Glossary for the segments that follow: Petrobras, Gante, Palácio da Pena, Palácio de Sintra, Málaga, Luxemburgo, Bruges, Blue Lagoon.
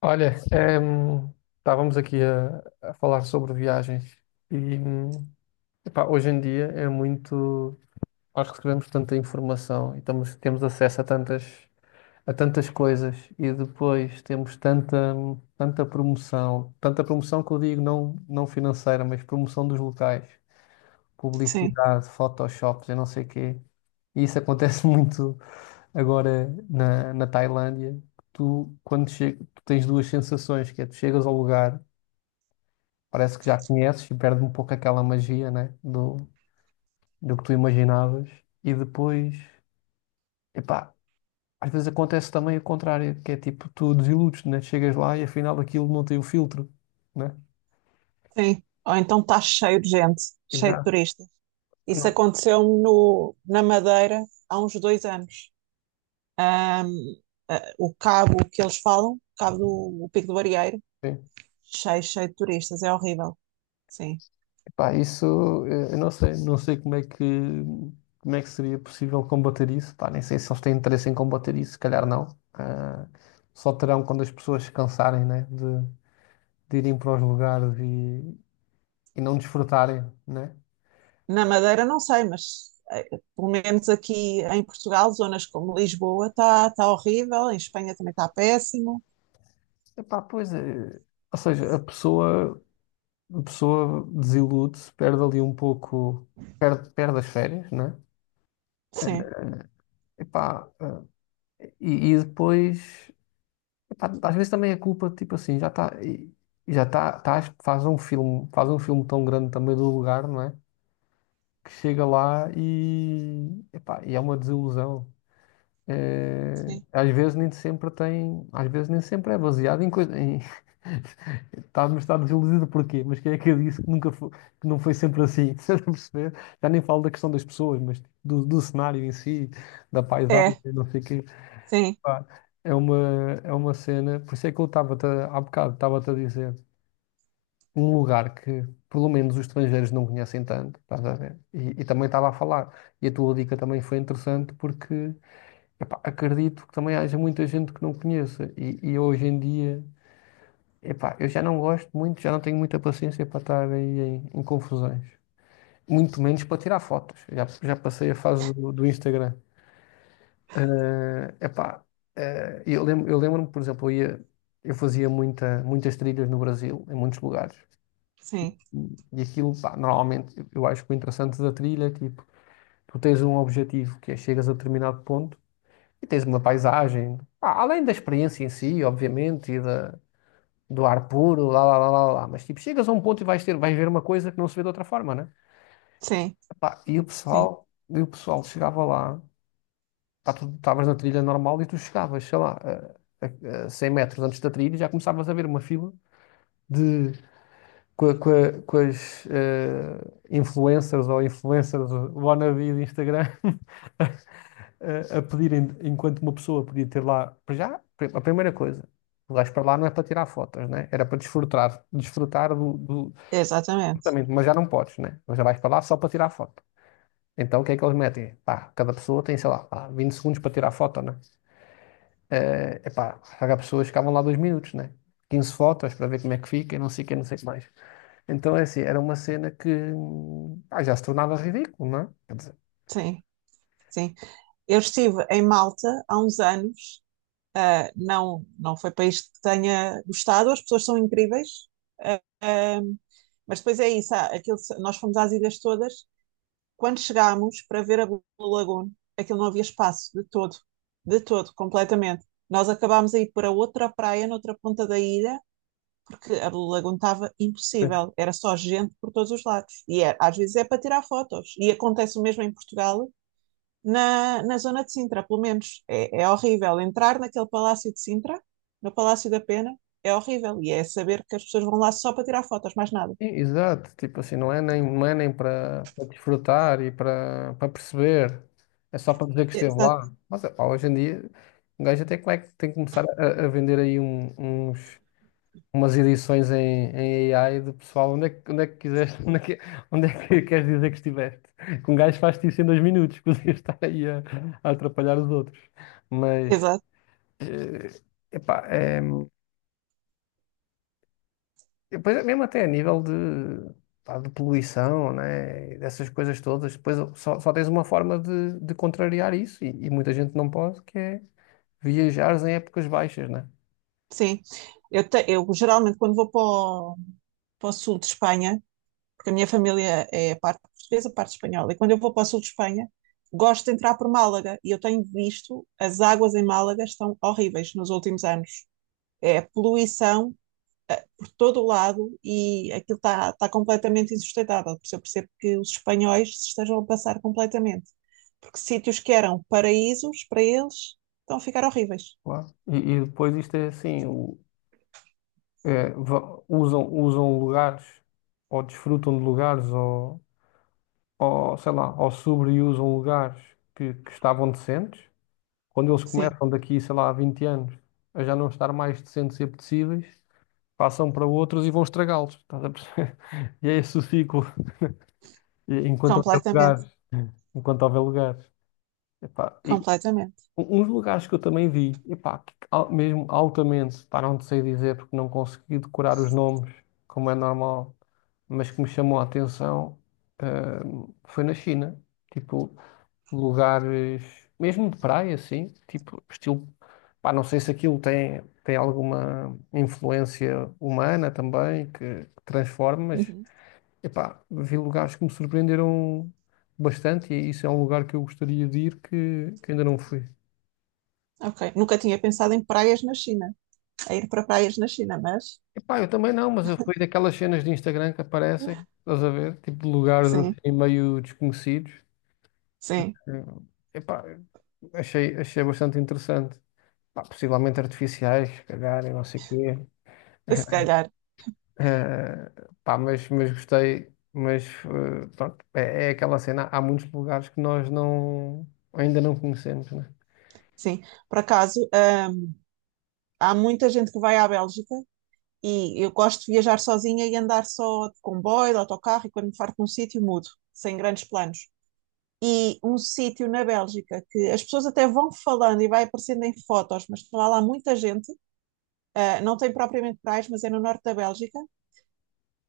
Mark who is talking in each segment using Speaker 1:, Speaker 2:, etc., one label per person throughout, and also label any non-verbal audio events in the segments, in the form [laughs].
Speaker 1: Olha, estávamos aqui a falar sobre viagens e epá, hoje em dia é muito. Nós recebemos tanta informação e temos acesso a a tantas coisas e depois temos tanta promoção que eu digo não, não financeira, mas promoção dos locais,
Speaker 2: Sim,
Speaker 1: publicidade, photoshops e não sei quê. E isso acontece [laughs] muito agora na Tailândia. Tu, tu tens duas sensações, que é tu chegas ao lugar. Parece que já conheces e perde um pouco aquela magia, né? Do que tu imaginavas. E depois, epá, às vezes acontece também o contrário, que é tipo, tu desiludes, né? Chegas lá e afinal aquilo não tem o filtro, né?
Speaker 2: sim. Ou então está cheio de gente, cheio de
Speaker 1: Exato.
Speaker 2: turistas. Isso
Speaker 1: Não.
Speaker 2: aconteceu-me na Madeira há uns 2 anos. Ahm, o cabo que eles falam, cabo do o Pico do Arieiro,
Speaker 1: Sim.
Speaker 2: cheio, cheio de turistas, é horrível. Sim.
Speaker 1: Epá, isso eu não sei como é que seria possível combater isso. Pá, nem sei se eles têm interesse em combater isso, se calhar não. Ah, só terão quando as pessoas se cansarem, né? De irem para os lugares e não desfrutarem, né?
Speaker 2: Na Madeira não sei, mas pelo menos aqui em Portugal, zonas como Lisboa está tá horrível, em Espanha também está péssimo.
Speaker 1: Epá, pois é. Ou seja, a pessoa desilude-se, perde ali um pouco, perde as férias, né?
Speaker 2: Sim,
Speaker 1: Epá, e depois, epá, às vezes também é culpa, tipo assim, já está, faz um filme tão grande também do lugar, não é? Que chega lá e, epá, e é uma desilusão. Eh,
Speaker 2: sim.
Speaker 1: às vezes nem sempre tem, às vezes nem sempre é baseado em coisa, em, [laughs] Mas está desiludido porquê? Mas quem é que eu disse que nunca foi, que não foi sempre assim? [laughs] Estás a perceber? Já nem falo da questão das pessoas, mas do cenário em si, da paisagem,
Speaker 2: É,
Speaker 1: não sei o quê.
Speaker 2: sim,
Speaker 1: Pá, é uma, é uma cena. Por isso é que eu há bocado, estava-te a dizer um lugar que, pelo menos, os estrangeiros não conhecem tanto, estás a ver? E também estava a falar. E a tua dica também foi interessante porque, epá, acredito que também haja muita gente que não conheça. E hoje em dia. Epá, eu já não gosto muito, já não tenho muita paciência para estar aí em, em confusões. Muito menos para tirar fotos. Já passei a fase do Instagram. Epá, eu lembro-me, por exemplo, eu fazia muitas trilhas no Brasil, em muitos lugares.
Speaker 2: sim,
Speaker 1: E aquilo, pá, normalmente, eu acho que o interessante da trilha é tipo, tu tens um objetivo que é chegas a determinado ponto e tens uma paisagem, pá, além da experiência em si, obviamente, e do ar puro, lá, lá, lá, lá, lá. Mas tipo, chegas a um ponto e vais ver uma coisa que não se vê de outra forma, né?
Speaker 2: sim,
Speaker 1: Pá,
Speaker 2: sim.
Speaker 1: e o pessoal chegava lá, pá, tu estavas na trilha normal e tu chegavas, sei lá, a 100 metros antes da trilha e já começavas a ver uma fila de. Com as influencers ou influencers wannabe de Instagram [laughs] a pedirem, enquanto uma pessoa podia ter lá, para já, a primeira coisa, o gajo para lá não é para tirar fotos, né? Era para desfrutar
Speaker 2: Exatamente.
Speaker 1: Exatamente, mas já não podes, né? Mas já vais para lá só para tirar foto. Então o que é que eles metem? Pá, cada pessoa tem, sei lá, pá, 20 segundos para tirar foto, né? É pá, cada pessoa ficavam lá 2 minutos, né? 15 fotos para ver como é que fica e não sei o que, não sei o que mais. Então é assim, era uma cena que pá, já se tornava ridículo, não é? Quer dizer,
Speaker 2: Sim, sim. Eu estive em Malta há uns anos. Ah, não, não foi país que tenha gostado. As pessoas são incríveis. ah, ah, mas depois é isso. Há aquilo, nós fomos às ilhas todas. Quando chegámos para ver a Blue Lagoon, aquilo não havia espaço de todo, completamente. Nós acabámos a ir para outra praia, noutra ponta da ilha, porque a Blue Lagoon estava
Speaker 1: Sim.
Speaker 2: impossível. Era só gente por todos os lados. Às vezes é para tirar fotos. E acontece o mesmo em Portugal na zona de Sintra, pelo menos. É, é horrível entrar naquele Palácio de Sintra, no Palácio da Pena, é horrível. E é saber que as pessoas vão lá só para tirar fotos, mais nada.
Speaker 1: Exato, tipo assim, não é nem para desfrutar e para perceber, é só para dizer que esteve
Speaker 2: Exato,
Speaker 1: lá. Mas é hoje em dia, um gajo até como é que tem que começar a vender aí um- uns. Umas edições em, em AI de pessoal, onde é que, quiseste, [laughs] onde é que, queres dizer que estiveste? Que um gajo faz-te isso em 2 minutos, [laughs] podia estar aí a atrapalhar os outros. Mas,
Speaker 2: exato,
Speaker 1: eh, epá, é, depois é mesmo até a nível de, pá, de poluição, né? E dessas coisas todas, depois só tens uma forma de contrariar isso, e muita gente não pode, que é viajares em épocas baixas, né?
Speaker 2: sim. Eu geralmente, quando vou para para o sul de Espanha, porque a minha família é parte portuguesa, parte espanhola, e quando eu vou para o sul de Espanha, gosto de entrar por Málaga. E eu tenho visto, as águas em Málaga estão horríveis nos últimos anos. É poluição por todo o lado e aquilo está completamente insustentável. Por isso eu percebo que os espanhóis se estejam a passar completamente. Porque sítios que eram paraísos para eles estão a ficar horríveis.
Speaker 1: Claro. E depois isto é assim, usam lugares ou desfrutam de lugares ou sei lá, ou sobreusam lugares que estavam decentes. Quando eles
Speaker 2: Sim,
Speaker 1: começam daqui, sei lá, a 20 anos a já não estar mais decentes e apetecíveis, passam para outros e vão estragá-los. Estás a perceber? [laughs] E é esse o ciclo. Enquanto houver
Speaker 2: completamente.
Speaker 1: lugares. Enquanto houver lugares. Epá, e
Speaker 2: Completamente.
Speaker 1: uns lugares que eu também vi, epá, que mesmo altamente, pá, não te sei dizer porque não consegui decorar os nomes, como é normal, mas que me chamou a atenção, ah, foi na China. Tipo, lugares, mesmo de praia, assim, tipo, estilo. Pá, não sei se aquilo tem alguma influência humana também que transforma, mas
Speaker 2: Uhum.
Speaker 1: epá, vi lugares que me surpreenderam bastante e isso é um lugar que eu gostaria de ir que ainda não fui.
Speaker 2: Ok. Nunca tinha pensado em praias na China, a ir para praias na China, mas
Speaker 1: Epá, eu também não, mas eu fui daquelas cenas de Instagram que aparecem, estás a ver? Tipo, de lugares
Speaker 2: sim,
Speaker 1: assim meio desconhecidos.
Speaker 2: sim,
Speaker 1: Eh, Epá, achei bastante interessante. Pá, possivelmente artificiais, se calhar, e não sei o quê.
Speaker 2: se
Speaker 1: [laughs]
Speaker 2: calhar,
Speaker 1: Eh, pá, mas gostei. Mas pronto, é aquela cena. Há muitos lugares que nós não, ainda não conhecemos, né?
Speaker 2: sim. Por acaso, há muita gente que vai à Bélgica. E eu gosto de viajar sozinha e andar só de comboio, de autocarro, e quando me farto de um sítio, mudo, sem grandes planos. E um sítio na Bélgica que as pessoas até vão falando e vai aparecendo em fotos, mas lá muita gente, ah, não tem propriamente praias, mas é no norte da Bélgica,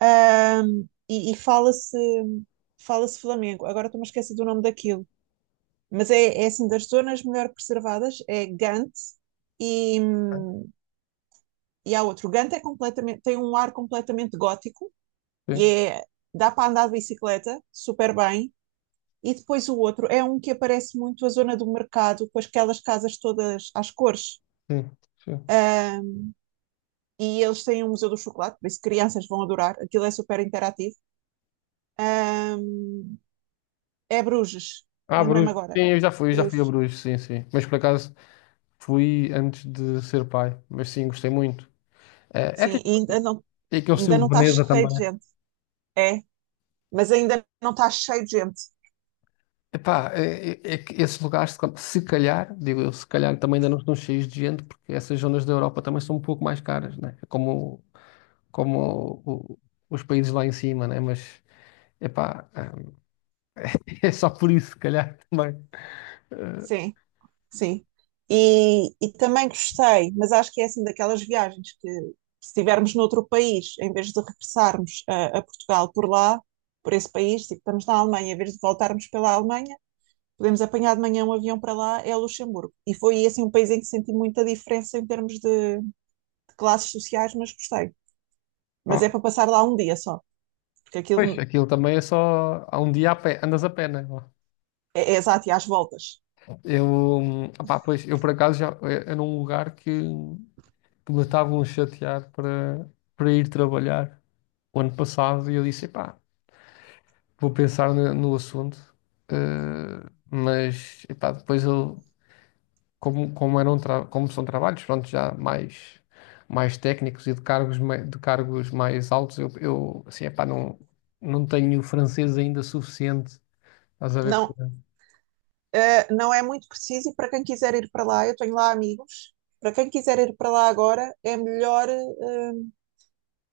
Speaker 2: ah, e fala-se Flamengo. Agora estou-me a esquecer do nome daquilo, mas é, é assim das zonas melhor preservadas, é Gante e e há outro. Gante é completamente, tem um ar completamente gótico e
Speaker 1: Sim,
Speaker 2: é, dá para andar de bicicleta super bem. E depois o outro é um que aparece muito a zona do mercado, com aquelas casas todas às cores.
Speaker 1: sim, sim.
Speaker 2: Ahm, e eles têm um museu do chocolate, por isso crianças vão adorar. Aquilo é super interativo. Ahm, É Bruges,
Speaker 1: Ah,
Speaker 2: lembrei-me
Speaker 1: Bruges.
Speaker 2: agora.
Speaker 1: Sim, eu já fui a
Speaker 2: Bruges.
Speaker 1: Bruges, sim, sim. Mas por acaso fui antes de ser pai. Mas sim, gostei muito. Eh, É,
Speaker 2: Sim,
Speaker 1: tipo- é aquele
Speaker 2: ainda
Speaker 1: estilo
Speaker 2: não
Speaker 1: de
Speaker 2: está
Speaker 1: Veneza
Speaker 2: cheio
Speaker 1: também.
Speaker 2: de gente. É, mas ainda não está cheio de gente.
Speaker 1: Epá, é que esses lugares, se calhar, digo eu, se calhar também ainda não estão cheios de gente, porque essas zonas da Europa também são um pouco mais caras, né? É como, como o- o- os países lá em cima, né? Mas, epá, hum, [laughs] é só por isso, se calhar, também. Eh,
Speaker 2: Sim. Sim. E também gostei, mas acho que é assim daquelas viagens que, se estivermos noutro país, em vez de regressarmos a Portugal por lá, por esse país, tipo, estamos na Alemanha, em vez de voltarmos pela Alemanha, podemos apanhar de manhã um avião para lá, é Luxemburgo. E foi assim um país em que senti muita diferença em termos de classes sociais, mas gostei. Mas
Speaker 1: pá,
Speaker 2: é para passar lá um dia só, porque
Speaker 1: pois,
Speaker 2: aquilo
Speaker 1: aquilo também é só, há um dia a pé, andas a pé, né?
Speaker 2: é, é exato e às voltas.
Speaker 1: Eu, epá, pois, eu por acaso já, era um lugar que me estavam a chatear para ir trabalhar o ano passado e eu disse, epá, vou pensar no assunto, mas epá, depois eu, como são trabalhos, pronto, já mais técnicos e de cargos, de cargos mais altos, eu assim, epá, não, não tenho francês ainda suficiente, estás a ver?
Speaker 2: Não, uh, não é muito preciso e para quem quiser ir para lá, eu tenho lá amigos. Para quem quiser ir para lá agora, é melhor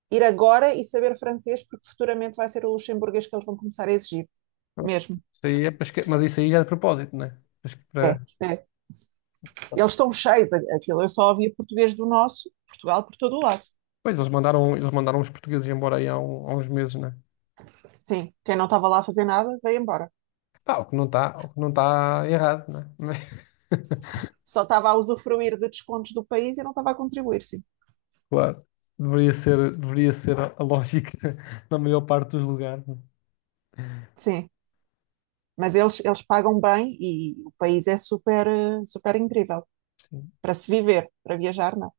Speaker 2: ir agora e saber francês, porque futuramente vai ser o luxemburguês que eles vão começar a exigir,
Speaker 1: para-
Speaker 2: mesmo.
Speaker 1: Isso aí é para esque- mas isso aí já é de propósito, né? Acho que
Speaker 2: É, é. Eles estão cheios, aquilo. Eu só ouvia português do nosso, Portugal por todo o lado.
Speaker 1: Pois, eles mandaram os portugueses embora aí há uns meses, né?
Speaker 2: Sim, quem não estava lá a fazer nada, veio embora.
Speaker 1: Pá, o que não está errado, né? [laughs]
Speaker 2: Só estava a usufruir de descontos do país e não estava a contribuir, sim.
Speaker 1: Claro. Deveria ser a lógica [laughs] na maior parte dos lugares, né?
Speaker 2: Sim, mas eles pagam bem e o país é super, super incrível.
Speaker 1: Sim.
Speaker 2: Para se viver, para viajar, não.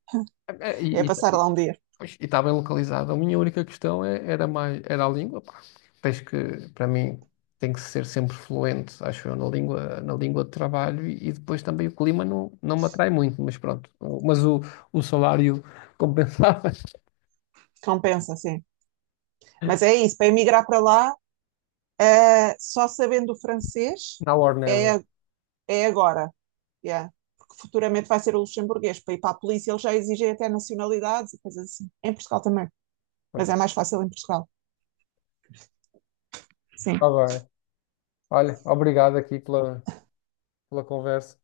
Speaker 1: É, é,
Speaker 2: É passar
Speaker 1: e
Speaker 2: lá um dia.
Speaker 1: está bem localizado. A minha única questão era mais, era a língua, pá. Para mim, tem que ser sempre fluente, acho eu, na língua, de trabalho e depois também o clima não, não me atrai muito, mas pronto. Mas o salário compensava. [laughs]
Speaker 2: Compensa, sim. Mas é isso, para emigrar para lá, só sabendo o francês
Speaker 1: Now or
Speaker 2: é,
Speaker 1: never.
Speaker 2: é agora. Yeah. Porque futuramente vai ser o luxemburguês. Para ir para a polícia, eles já exigem até nacionalidades e coisas assim. Em Portugal também.
Speaker 1: Pois.
Speaker 2: Mas é mais fácil em Portugal. Sim.
Speaker 1: Está bem. Olha, obrigado aqui pela conversa.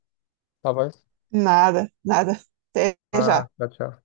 Speaker 1: Está bem?
Speaker 2: Nada, nada. Até
Speaker 1: Ah,
Speaker 2: já.
Speaker 1: tchau, tchau.